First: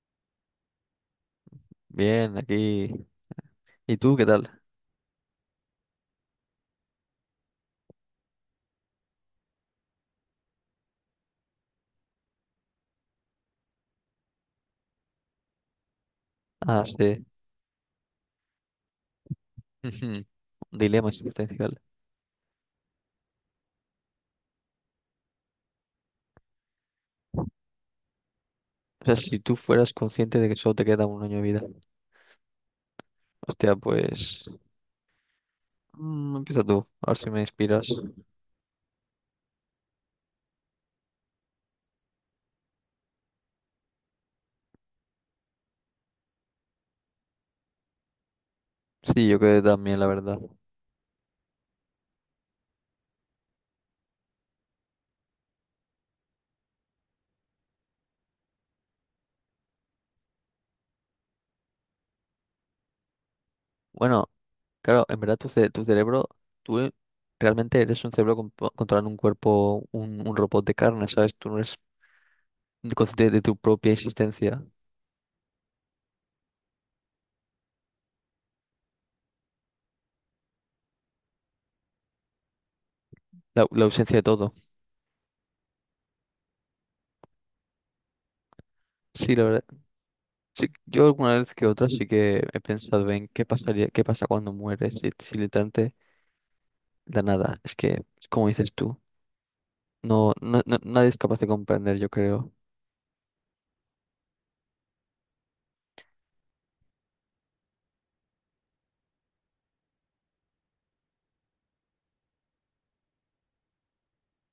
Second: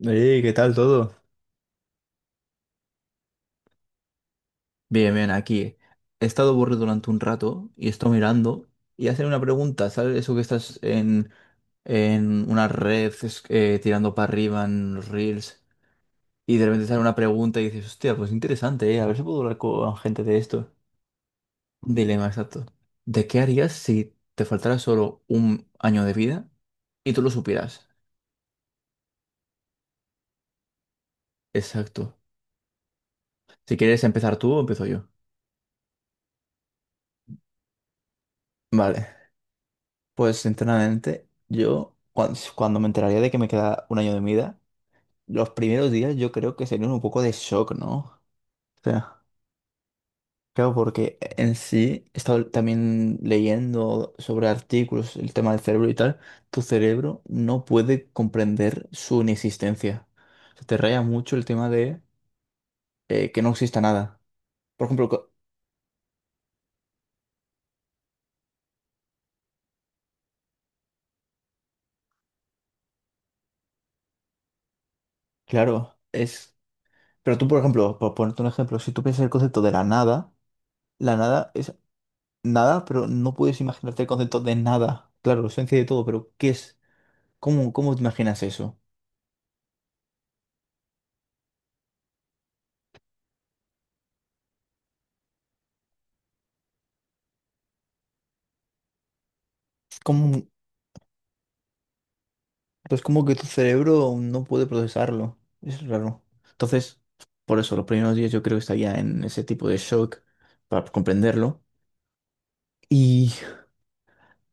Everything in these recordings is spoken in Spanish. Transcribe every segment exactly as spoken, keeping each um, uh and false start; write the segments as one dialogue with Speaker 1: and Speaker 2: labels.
Speaker 1: Ey, ¿qué tal todo?
Speaker 2: Bien, aquí. ¿Y tú qué tal?
Speaker 1: Bien, bien, aquí. He estado aburrido durante un rato y estoy mirando y hacen una pregunta, ¿sabes? Eso que estás en, en una red es- eh, tirando para arriba en los reels y de
Speaker 2: Ah,
Speaker 1: repente sale una
Speaker 2: sí.
Speaker 1: pregunta y dices, hostia, pues interesante, ¿eh? A ver si puedo hablar con
Speaker 2: Ujú.
Speaker 1: gente
Speaker 2: Un
Speaker 1: de esto.
Speaker 2: dilema existencial.
Speaker 1: Un dilema exacto. ¿De qué harías si te faltara solo un año de vida y tú lo supieras?
Speaker 2: O sea, si tú fueras consciente de que solo te queda un año de vida.
Speaker 1: Exacto.
Speaker 2: Hostia,
Speaker 1: Si quieres empezar
Speaker 2: pues.
Speaker 1: tú, empiezo yo.
Speaker 2: Mm, empieza tú, a ver si me inspiras.
Speaker 1: Vale. Pues sinceramente, yo cuan- cuando, me enteraría de que me queda un año de mi vida, los primeros días yo creo que serían un poco de shock, ¿no? O sea,
Speaker 2: Sí, yo creo que también, la verdad.
Speaker 1: claro, porque en sí he estado también leyendo sobre artículos, el tema del cerebro y tal, tu cerebro no puede comprender su inexistencia. Se te raya mucho el tema de eh, que no exista nada.
Speaker 2: Bueno,
Speaker 1: Por
Speaker 2: claro,
Speaker 1: ejemplo,
Speaker 2: en
Speaker 1: co-
Speaker 2: verdad tu, ce- tu cerebro, tú realmente eres un cerebro compo- controlando un cuerpo, un, un robot de carne, ¿sabes? Tú no eres consciente de tu propia existencia,
Speaker 1: claro, es. Pero tú, por ejemplo, por ponerte un ejemplo, si tú piensas el concepto de la nada, la nada es nada, pero no puedes
Speaker 2: la, la
Speaker 1: imaginarte el
Speaker 2: ausencia de
Speaker 1: concepto
Speaker 2: todo.
Speaker 1: de nada. Claro, esencia de todo, pero ¿qué es? ¿Cómo, cómo te imaginas eso?
Speaker 2: Sí, la verdad. Sí, yo alguna vez que otra sí que he pensado en qué pasaría, qué pasa cuando mueres si, si literalmente la nada. Es que, como dices tú, no,
Speaker 1: ¿Cómo,
Speaker 2: no, no- nadie es capaz de comprender, yo creo.
Speaker 1: pues como que tu cerebro no puede procesarlo. Es raro. Entonces, por eso, los primeros días yo creo que estaría en ese tipo de shock para comprenderlo. Y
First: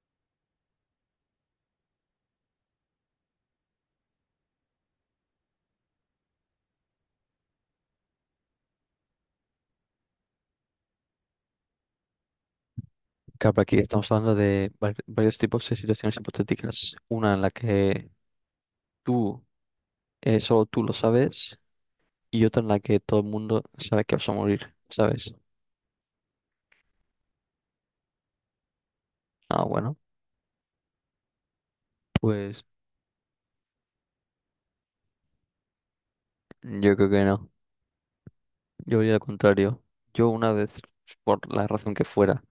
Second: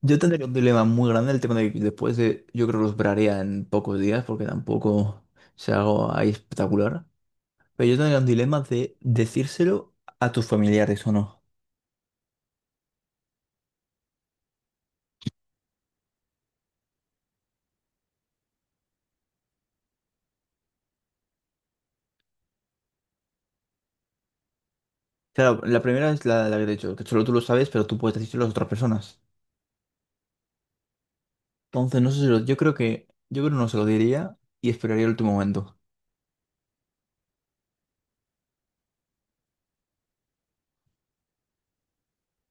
Speaker 1: yo tendría un dilema muy grande, el tema de que después de, yo creo que los braría en pocos días, porque tampoco se hago ahí espectacular. Pero yo tendría un dilema de decírselo a tus familiares o no.
Speaker 2: Claro, aquí estamos hablando de var- varios tipos de situaciones hipotéticas. Una en la que tú, eh, solo tú lo sabes, y otra en la que todo el mundo sabe que vas a morir, ¿sabes?
Speaker 1: Claro, la primera es la, la que te he dicho, que solo tú lo sabes, pero tú puedes decírselo a las otras personas.
Speaker 2: Ah, bueno,
Speaker 1: Entonces, no sé si lo, yo
Speaker 2: pues
Speaker 1: creo que, yo creo que no se lo diría y esperaría el último momento.
Speaker 2: yo creo que no. Yo diría al contrario. Yo una vez, por la razón que fuera,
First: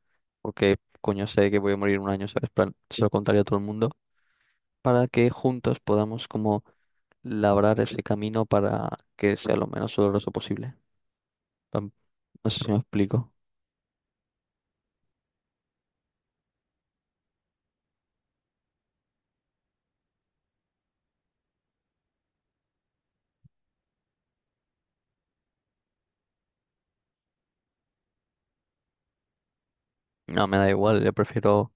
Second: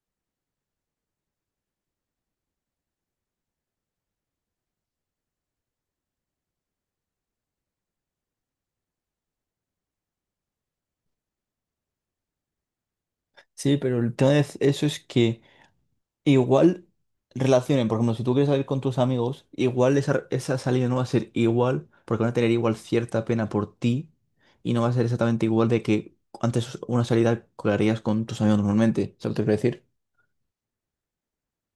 Speaker 2: porque coño sé que voy a morir un año, ¿sabes? Plan, se lo contaría a todo el mundo para que juntos podamos como labrar ese camino para que sea lo menos doloroso posible. Plan, no sé si me explico.
Speaker 1: Sí, pero el tema de eso es que igual relacionen, por ejemplo, si tú quieres salir con tus amigos, igual esa, esa salida no va a ser igual, porque van a tener igual cierta pena por ti y no va a ser exactamente igual de que antes una salida que harías con tus amigos normalmente, ¿sabes lo que te quiero decir?
Speaker 2: No, me da igual, yo prefiero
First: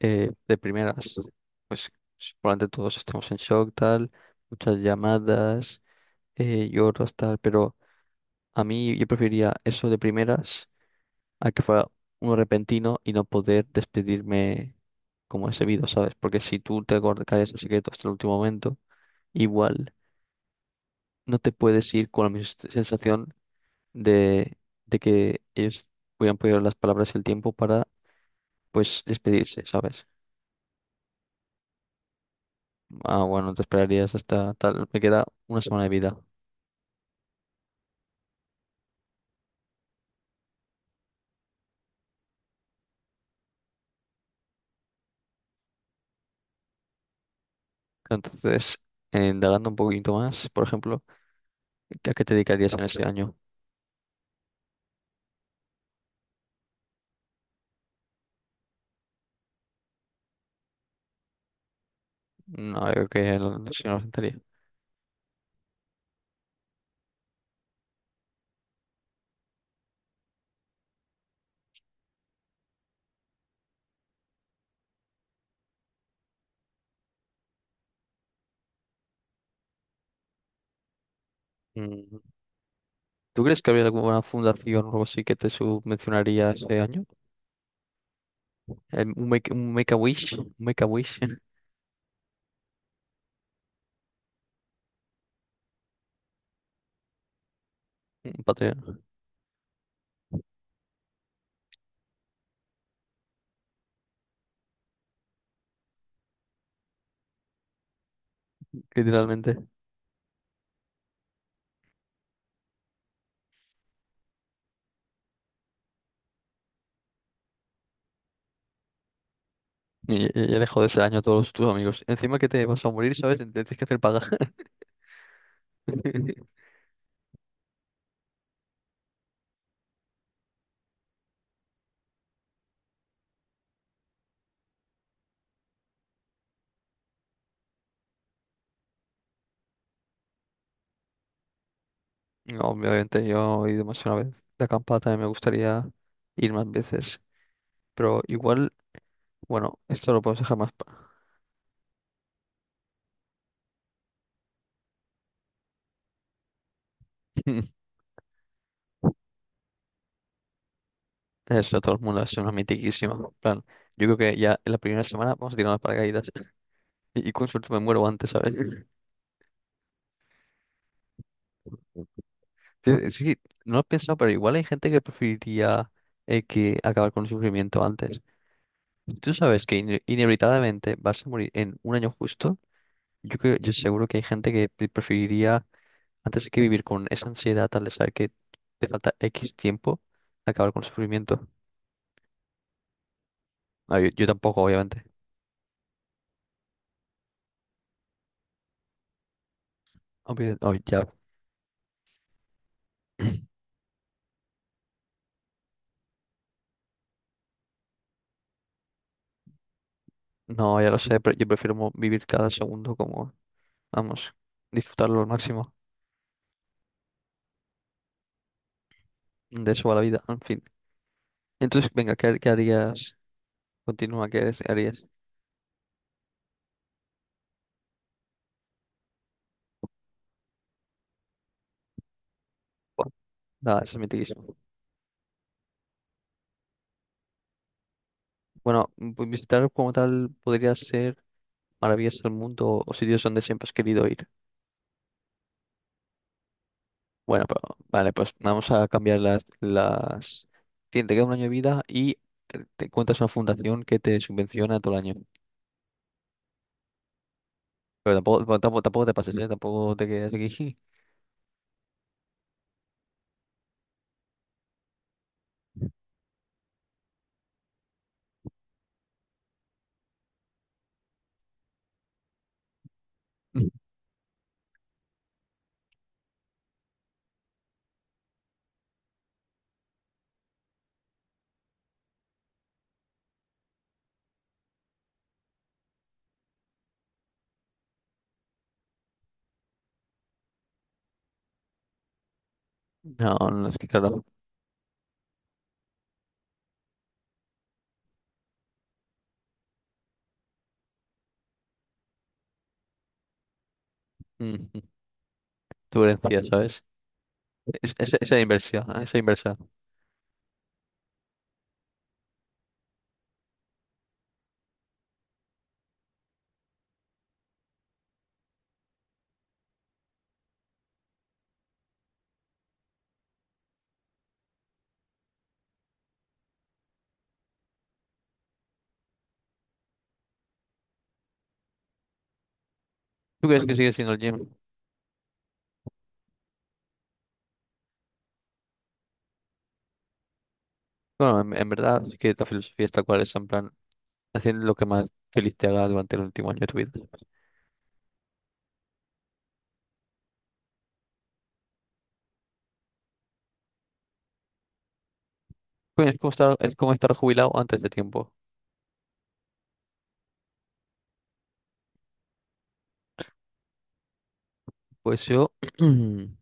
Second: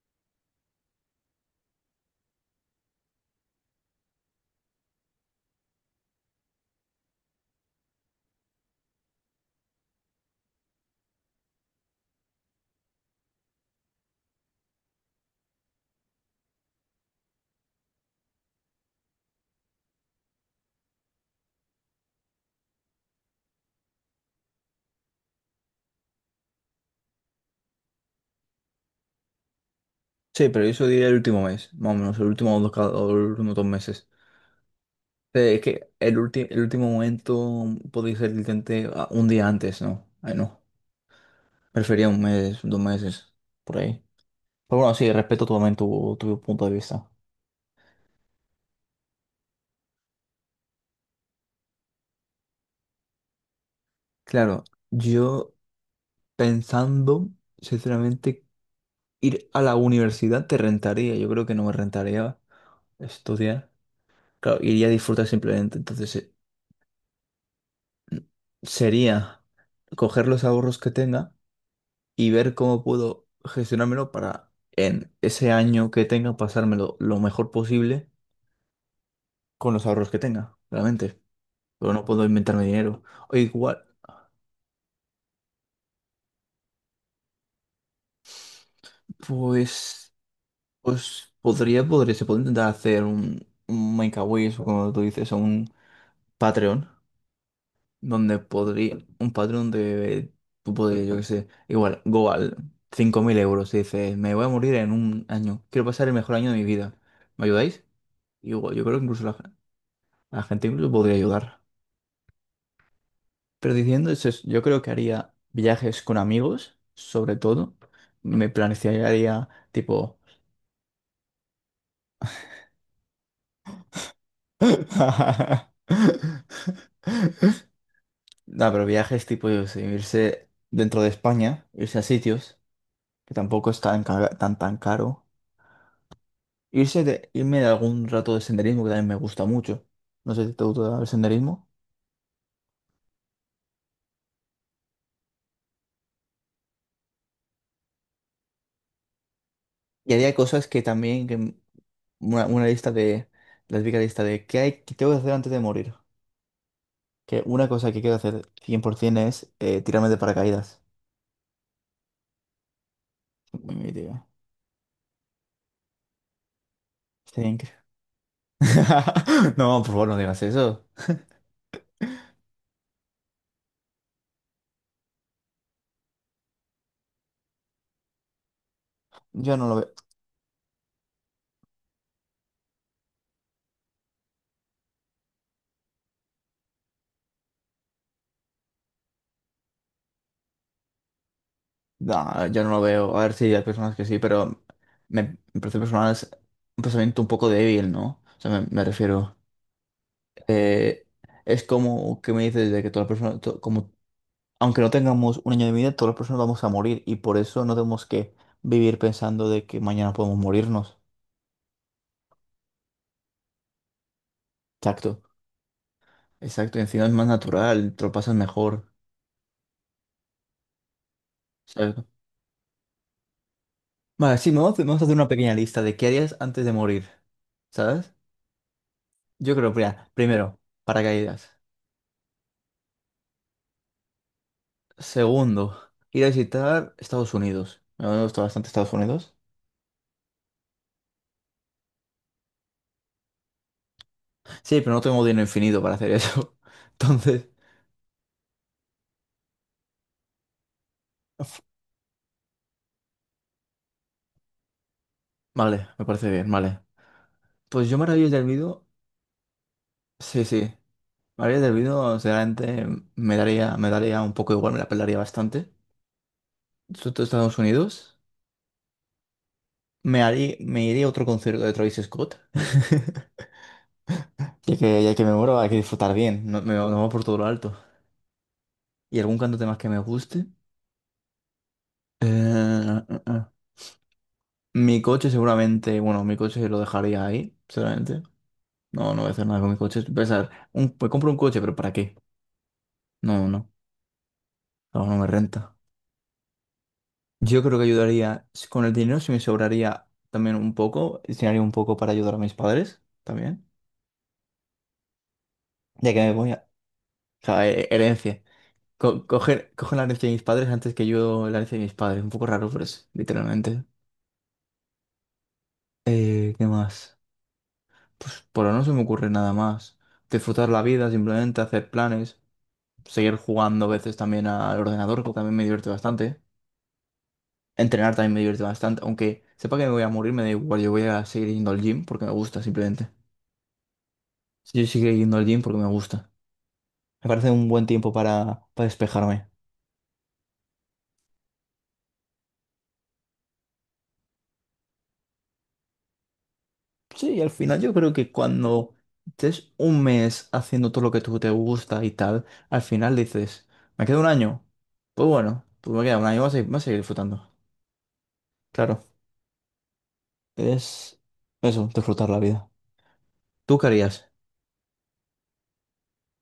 Speaker 2: eh, de primeras, pues probablemente todos estemos en shock, tal, muchas llamadas, eh, lloros, tal, pero a mí yo preferiría eso de primeras a que fuera un repentino y no poder despedirme como es debido, ¿sabes? Porque si tú te guardas- callas el secreto hasta el último momento, igual no te puedes ir con la misma sens- sensación de, de que ellos hubieran podido las palabras y el tiempo para, pues, despedirse, ¿sabes?
Speaker 1: Sí, pero eso diría el último mes, más o menos, el último dos, ca- o el
Speaker 2: Ah,
Speaker 1: último
Speaker 2: bueno, te
Speaker 1: dos meses.
Speaker 2: esperarías hasta tal, me queda
Speaker 1: Eh, Es
Speaker 2: una semana de
Speaker 1: que el,
Speaker 2: vida.
Speaker 1: ulti- el último momento podría ser literalmente ah, un día antes, ¿no? Ay, no. Prefería un mes, dos meses, por ahí. Pero bueno, sí, respeto totalmente tu, tu punto de vista.
Speaker 2: Entonces, eh, indagando un poquito más, por ejemplo, ¿a qué te dedicarías en ese año?
Speaker 1: Claro, yo pensando, sinceramente, ir a la universidad te rentaría. Yo creo que no me rentaría
Speaker 2: No, yo creo que no,
Speaker 1: estudiar.
Speaker 2: no sé, no lo sentaría.
Speaker 1: Claro, iría a disfrutar simplemente. Entonces, eh, sería coger los ahorros que tenga. Y ver cómo puedo gestionármelo para en ese año que tenga pasármelo lo mejor posible con los ahorros que tenga, realmente. Pero no puedo inventarme dinero. O
Speaker 2: ¿Tú crees que
Speaker 1: igual,
Speaker 2: habría alguna fundación o algo así que te subvencionaría ese año? Em, Un make, un make a
Speaker 1: pues,
Speaker 2: wish, un make a wish,
Speaker 1: pues podría, podría, se puede intentar hacer un, un Make-A-Wish, o como tú dices, o un Patreon, donde
Speaker 2: un
Speaker 1: podría,
Speaker 2: Patreon,
Speaker 1: un Patreon de, tú podrías, yo qué sé, igual, go al cinco mil euros y dices, me voy a morir en un año, quiero pasar el mejor año de mi vida. ¿Me ayudáis? Y Yo, yo creo que incluso la,
Speaker 2: literalmente.
Speaker 1: a gente incluso podría ayudar. Pero diciendo eso, es- yo creo que haría viajes con amigos, sobre todo. Me plantearía tipo.
Speaker 2: Y, y y dejo de ese año a todos tus amigos. Encima que te vas a morir, ¿sabes? Te Tienes que hacer paga.
Speaker 1: No, pero viajes tipo, yo qué sé, irse dentro de España, irse a sitios, que tampoco es tan, ca- tan, tan caro. Irse de, irme de algún rato de senderismo, que también me gusta mucho. No sé si te gusta el senderismo.
Speaker 2: No, obviamente yo he ido más de una vez de acampada, también me gustaría ir más veces. Pero igual, bueno, esto
Speaker 1: Y
Speaker 2: lo
Speaker 1: haría
Speaker 2: podemos dejar
Speaker 1: cosas
Speaker 2: más
Speaker 1: que
Speaker 2: para.
Speaker 1: también, que m- una, una lista de, la típica lista de qué hay, qué tengo que hacer antes de morir. Que una cosa que quiero hacer cien por ciento es eh, tirarme de paracaídas.
Speaker 2: Eso, todo el mundo es una mitiquísima. En plan,
Speaker 1: Muy mi
Speaker 2: yo creo
Speaker 1: vida.
Speaker 2: que ya en la primera semana vamos a tirar las paracaídas. Y, y con
Speaker 1: Sería
Speaker 2: suerte
Speaker 1: increíble.
Speaker 2: me muero antes, ¿sabes?
Speaker 1: No, por favor, no digas eso.
Speaker 2: Sí, sí, no lo he pensado, pero igual hay gente que preferiría eh, que acabar con el sufrimiento antes. Si tú
Speaker 1: Yo
Speaker 2: sabes
Speaker 1: no lo
Speaker 2: que
Speaker 1: veo.
Speaker 2: ine- inevitablemente vas a morir en un año justo, yo creo, yo seguro que hay gente que pre- preferiría, antes que vivir con esa ansiedad al de saber que te falta equis tiempo, acabar con el sufrimiento.
Speaker 1: No, yo no lo veo. A ver si hay personas
Speaker 2: Ah,
Speaker 1: que
Speaker 2: yo,
Speaker 1: sí,
Speaker 2: yo
Speaker 1: pero
Speaker 2: tampoco, obviamente.
Speaker 1: me, me parece personal es un pensamiento un poco débil, ¿no? O sea, me, me refiero.
Speaker 2: Obvio- oh,
Speaker 1: eh,
Speaker 2: ya.
Speaker 1: es como que me dices de que todas las personas, to- como, aunque no tengamos un año de vida, todas las personas vamos a morir y por eso no tenemos que vivir pensando de que mañana podemos
Speaker 2: No, ya
Speaker 1: morirnos.
Speaker 2: lo sé, pero yo prefiero mo- vivir cada segundo como, vamos, disfrutarlo
Speaker 1: Exacto.
Speaker 2: al máximo.
Speaker 1: Exacto, y encima es más natural, te lo pasas mejor,
Speaker 2: De eso va la vida, en fin. Entonces,
Speaker 1: ¿sabes?
Speaker 2: venga, ¿qué, qué harías? Continúa,
Speaker 1: Vale, sí,
Speaker 2: ¿qué
Speaker 1: vamos, vamos a
Speaker 2: harías?
Speaker 1: hacer una pequeña lista de qué harías antes de morir, ¿sabes? Yo creo, mira, primero, paracaídas.
Speaker 2: Buah, nada, eso es mitiquísimo.
Speaker 1: Segundo, ir a visitar Estados Unidos. Me gusta bastante Estados
Speaker 2: Bueno, pues
Speaker 1: Unidos.
Speaker 2: visitar como tal podría ser maravillas del mundo o sitios donde siempre has querido ir.
Speaker 1: Sí, pero no tengo dinero infinito para hacer eso.
Speaker 2: Bueno,
Speaker 1: Entonces,
Speaker 2: pero vale, pues vamos a cambiar las, las... Tiene, te queda un año de
Speaker 1: uf,
Speaker 2: vida y eh, te encuentras una fundación que te subvenciona todo el año.
Speaker 1: vale, me parece bien, vale. Pues yo
Speaker 2: Pero
Speaker 1: Maravillas del
Speaker 2: tampoco, bueno, tampoco,
Speaker 1: Olvido,
Speaker 2: tampoco te pases, ¿eh? Tampoco te quedes
Speaker 1: sí, sí.
Speaker 2: aquí.
Speaker 1: Maravillas del Olvido, sinceramente, me daría, me daría un poco igual, me la pelaría bastante. Sobre todo Estados Unidos. Me harí- me iré a otro concierto de Travis Scott. Ya que, ya que me muero, hay que disfrutar bien. No, me, no va por todo lo alto. ¿Y algún cantante más que me guste? Eh, eh, eh. Mi coche seguramente, bueno, mi coche lo dejaría ahí, seguramente. No, no voy a hacer nada con mi coche. Pensar, un, me compro un coche, pero ¿para qué?
Speaker 2: No,
Speaker 1: No, no,
Speaker 2: no, es que claro.
Speaker 1: no, no me renta. Yo creo que ayudaría, si- con el dinero si me sobraría también un poco, destinaría un poco para ayudar a mis padres también,
Speaker 2: mm, Tu
Speaker 1: ya que me
Speaker 2: herencia,
Speaker 1: voy a.
Speaker 2: ¿sabes?
Speaker 1: O sea, he-
Speaker 2: Es- es- Esa
Speaker 1: herencia.
Speaker 2: inversión, esa
Speaker 1: Co-
Speaker 2: inversa.
Speaker 1: cogen, cogen la herencia de mis padres antes que yo la herencia de mis padres. Un poco raro, pero es literalmente. Eh, ¿qué más? Pues por ahora no se me ocurre nada más. Disfrutar la vida, simplemente hacer planes. Seguir jugando a veces también al ordenador, que también me divierte bastante. Entrenar también me divierte bastante. Aunque sepa que me voy a morir, me da igual. Yo voy a seguir yendo al gym porque me gusta, simplemente.
Speaker 2: ¿Tú crees que sigue siendo el gym?
Speaker 1: Yo seguiré yendo al gym porque me gusta. Me parece un buen tiempo para, para despejarme.
Speaker 2: Bueno, en, en verdad, es que la filosofía es tal cual, es en plan. Haciendo lo que más feliz te haga durante el último año de tu vida.
Speaker 1: Sí, y al final yo creo que cuando estés un mes haciendo todo lo que tú te gusta y tal, al final dices, ¿me queda un año? Pues bueno, pues me
Speaker 2: Pues
Speaker 1: queda
Speaker 2: es
Speaker 1: un
Speaker 2: como
Speaker 1: año, voy a
Speaker 2: estar,
Speaker 1: seguir,
Speaker 2: es
Speaker 1: voy a
Speaker 2: como
Speaker 1: seguir
Speaker 2: estar
Speaker 1: disfrutando.
Speaker 2: jubilado antes de tiempo.
Speaker 1: Claro, es eso, disfrutar la vida. ¿Tú qué harías?
Speaker 2: Pues yo, bueno,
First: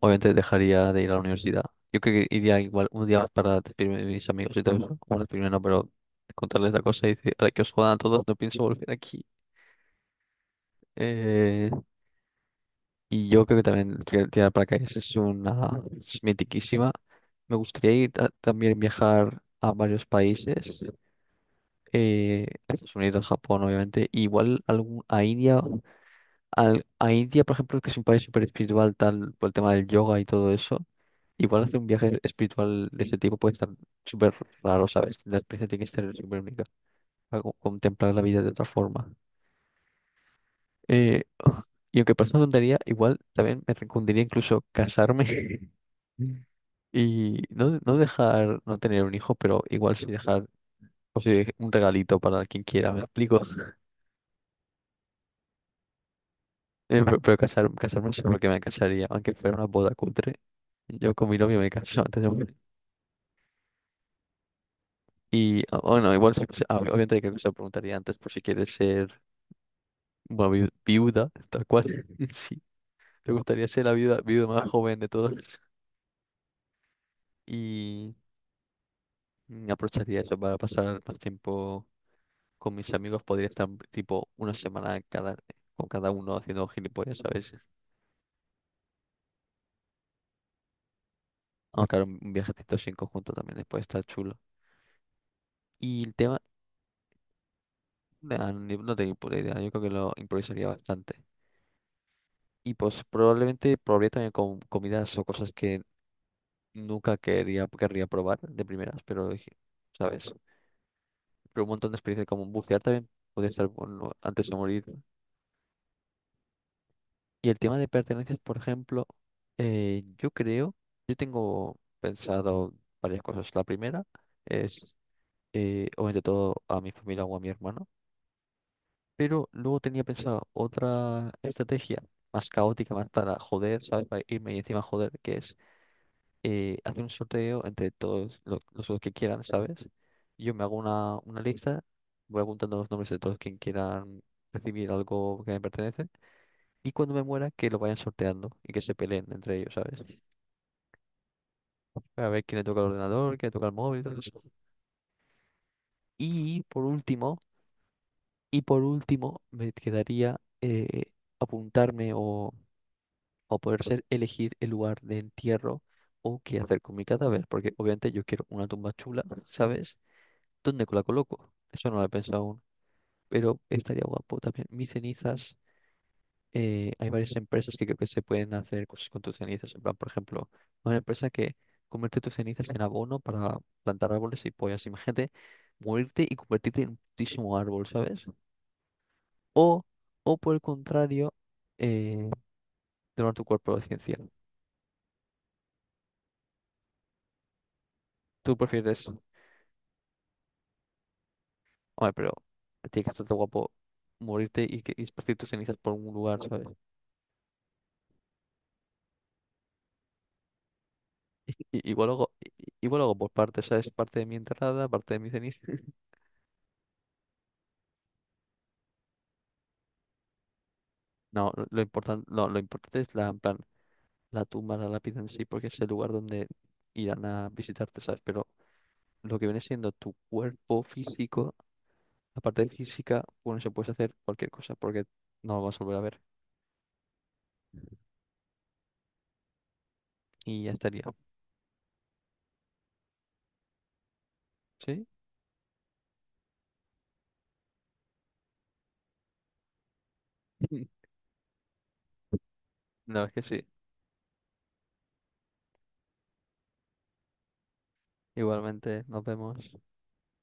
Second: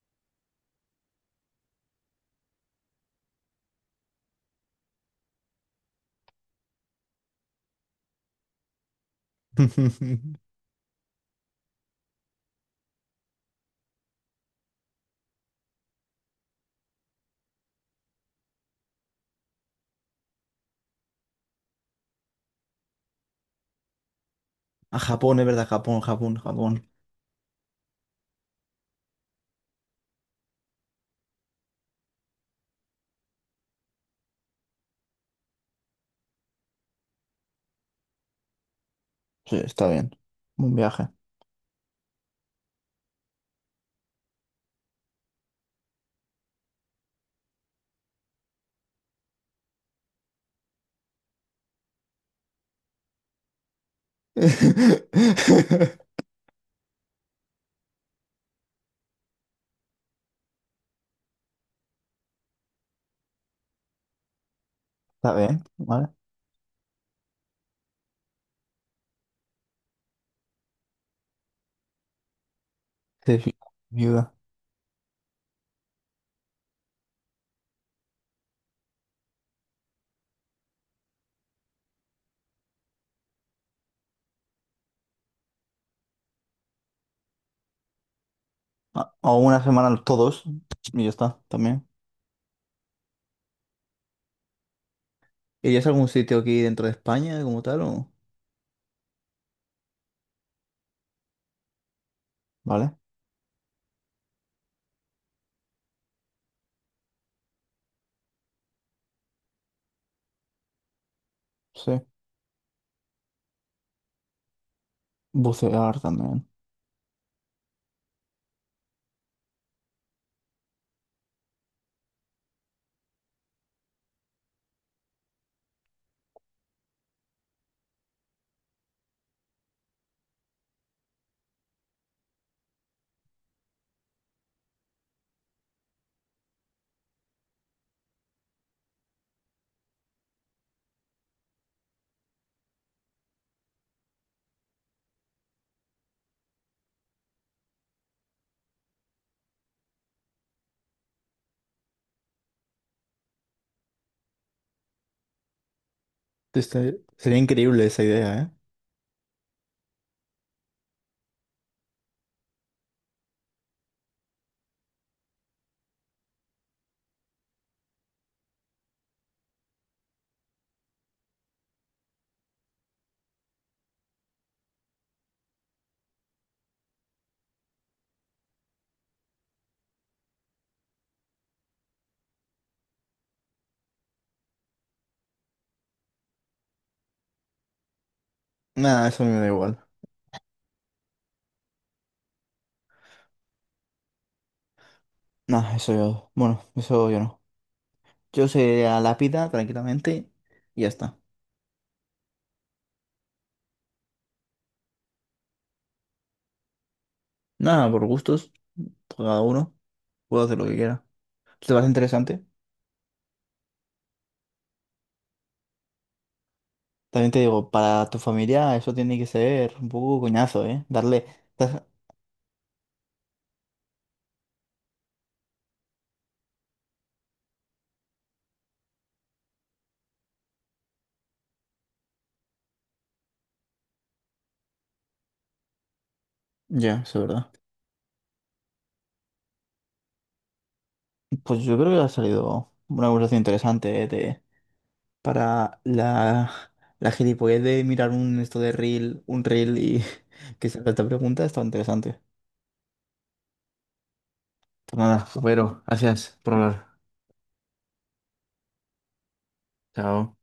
Speaker 2: obviamente dejaría de ir a la universidad. Yo creo que iría igual un día más para despedirme de mis amigos y todo eso. Bueno, despedirme no, pero contarles la cosa y decir, ahora que os jodan a todos, no pienso volver aquí. Eh, y yo creo que también tirar tirar paracaídas es una es mitiquísima. Me gustaría ir a- también viajar a varios países, eh, a Estados Unidos, Japón, obviamente, igual
Speaker 1: A
Speaker 2: algún, a
Speaker 1: Japón, es
Speaker 2: India
Speaker 1: verdad, Japón, Japón,
Speaker 2: al-
Speaker 1: Japón.
Speaker 2: a India, por ejemplo, que es un país súper espiritual, tal, por el tema del yoga y todo eso, igual hacer un viaje espiritual de ese tipo puede estar súper raro, ¿sabes? La experiencia tiene que ser súper única, para co- contemplar la vida de otra forma.
Speaker 1: Sí, está bien. Un viaje.
Speaker 2: Eh, y aunque parezca una tontería, igual también me recundiría incluso casarme y no, no dejar, no tener un hijo, pero igual sí dejar o sea, un regalito para quien quiera, ¿me explico?
Speaker 1: Está
Speaker 2: Eh, pero, pero casar, casarme solo que me casaría, aunque fuera una boda cutre. Yo con mi novio me caso antes de morir.
Speaker 1: bien,
Speaker 2: Y ah,
Speaker 1: ¿vale?
Speaker 2: bueno, igual se- se- ah, obviamente creo que se lo preguntaría antes por si quieres ser una viu- viuda, tal cual. Sí, te
Speaker 1: Sí, sí,
Speaker 2: gustaría ser la viuda,
Speaker 1: viuda.
Speaker 2: viuda más joven de todos. Y mm, aprovecharía eso para pasar más tiempo con mis amigos. Podría estar tipo una semana cada, con cada uno haciendo gilipollas, ¿sabes?
Speaker 1: A- O una semana los todos y ya está, también.
Speaker 2: Ah, claro, un viajecito así en conjunto también después está chulo.
Speaker 1: ¿Irías a
Speaker 2: Y
Speaker 1: algún
Speaker 2: el
Speaker 1: sitio
Speaker 2: tema,
Speaker 1: aquí dentro de España como tal o?
Speaker 2: ah, ni- no tengo ni puta idea. Yo creo que lo improvisaría bastante. Y
Speaker 1: ¿Vale?
Speaker 2: pues probablemente probaría también con comidas o cosas que nunca quería, querría probar de primeras, pero dije, ¿sabes? Pero un
Speaker 1: Sí.
Speaker 2: montón de experiencias como bucear también podría estar bueno antes de morir.
Speaker 1: Bucear también.
Speaker 2: Y el tema de pertenencias, por ejemplo, eh, yo creo, yo tengo pensado varias cosas. La primera es, eh, obviamente, todo a mi familia o a mi hermano, pero luego tenía pensado otra estrategia más caótica, más para joder, ¿sabes? Para irme y encima joder, que es y hacer un sorteo entre todos lo- los, los que quieran, ¿sabes? Yo me hago una, una lista, voy apuntando los nombres de todos quien quieran recibir algo que me pertenece y cuando me muera que lo vayan sorteando y que se peleen entre ellos, ¿sabes? Para ver quién le toca el ordenador, quién le toca el móvil, todo eso. Y por
Speaker 1: Este- sería
Speaker 2: último,
Speaker 1: increíble esa idea, ¿eh?
Speaker 2: y por último me quedaría eh, apuntarme o, o poder ser elegir el lugar de entierro o qué hacer con mi cadáver, porque obviamente yo quiero una tumba chula, ¿sabes? ¿Dónde la coloco? Eso no lo he pensado aún, pero estaría guapo también. Mis cenizas, eh, hay varias empresas que creo que se pueden hacer cosas con tus cenizas. En plan, por ejemplo, una empresa que convierte tus cenizas en abono para plantar árboles y pollas. Imagínate morirte y convertirte en un putísimo árbol, ¿sabes?
Speaker 1: Nada, eso a mí me da
Speaker 2: O,
Speaker 1: igual.
Speaker 2: o por el contrario, eh, donar tu cuerpo a la ciencia.
Speaker 1: Nada, eso yo. Bueno, eso yo no. Yo
Speaker 2: Tú
Speaker 1: sería
Speaker 2: prefieres,
Speaker 1: lápida tranquilamente y ya está.
Speaker 2: hombre, pero tiene que estar guapo morirte y, que, y esparcir tus cenizas por un lugar, ¿sabes?
Speaker 1: Nada, por gustos, por cada uno, puedo hacer lo que quiera. ¿Te
Speaker 2: I-
Speaker 1: parece
Speaker 2: Igual hago,
Speaker 1: interesante?
Speaker 2: i- igual hago por partes, ¿sabes? Parte de mi entrada, parte de mi ceniza.
Speaker 1: También te digo, para tu familia eso tiene que ser un poco coñazo, ¿eh? Darle...
Speaker 2: No, lo
Speaker 1: dar-
Speaker 2: importante, no, lo importante es la, en plan, la tumba, la lápida en sí, porque es el lugar donde irán a visitarte, ¿sabes? Pero lo que viene siendo tu cuerpo físico, la parte física, bueno, se puede hacer cualquier cosa, porque no lo vas a volver a ver.
Speaker 1: Ya, eso es verdad.
Speaker 2: Y ya estaría.
Speaker 1: Pues yo creo que ha salido una conversación interesante, ¿eh?
Speaker 2: ¿Sí?
Speaker 1: Para la, la gilipollez de mirar un esto de reel, un reel y que se haga esta pregunta, está interesante.
Speaker 2: La verdad es que sí.
Speaker 1: Pues nada, pero gracias por hablar.
Speaker 2: Igualmente, nos vemos.
Speaker 1: Chao.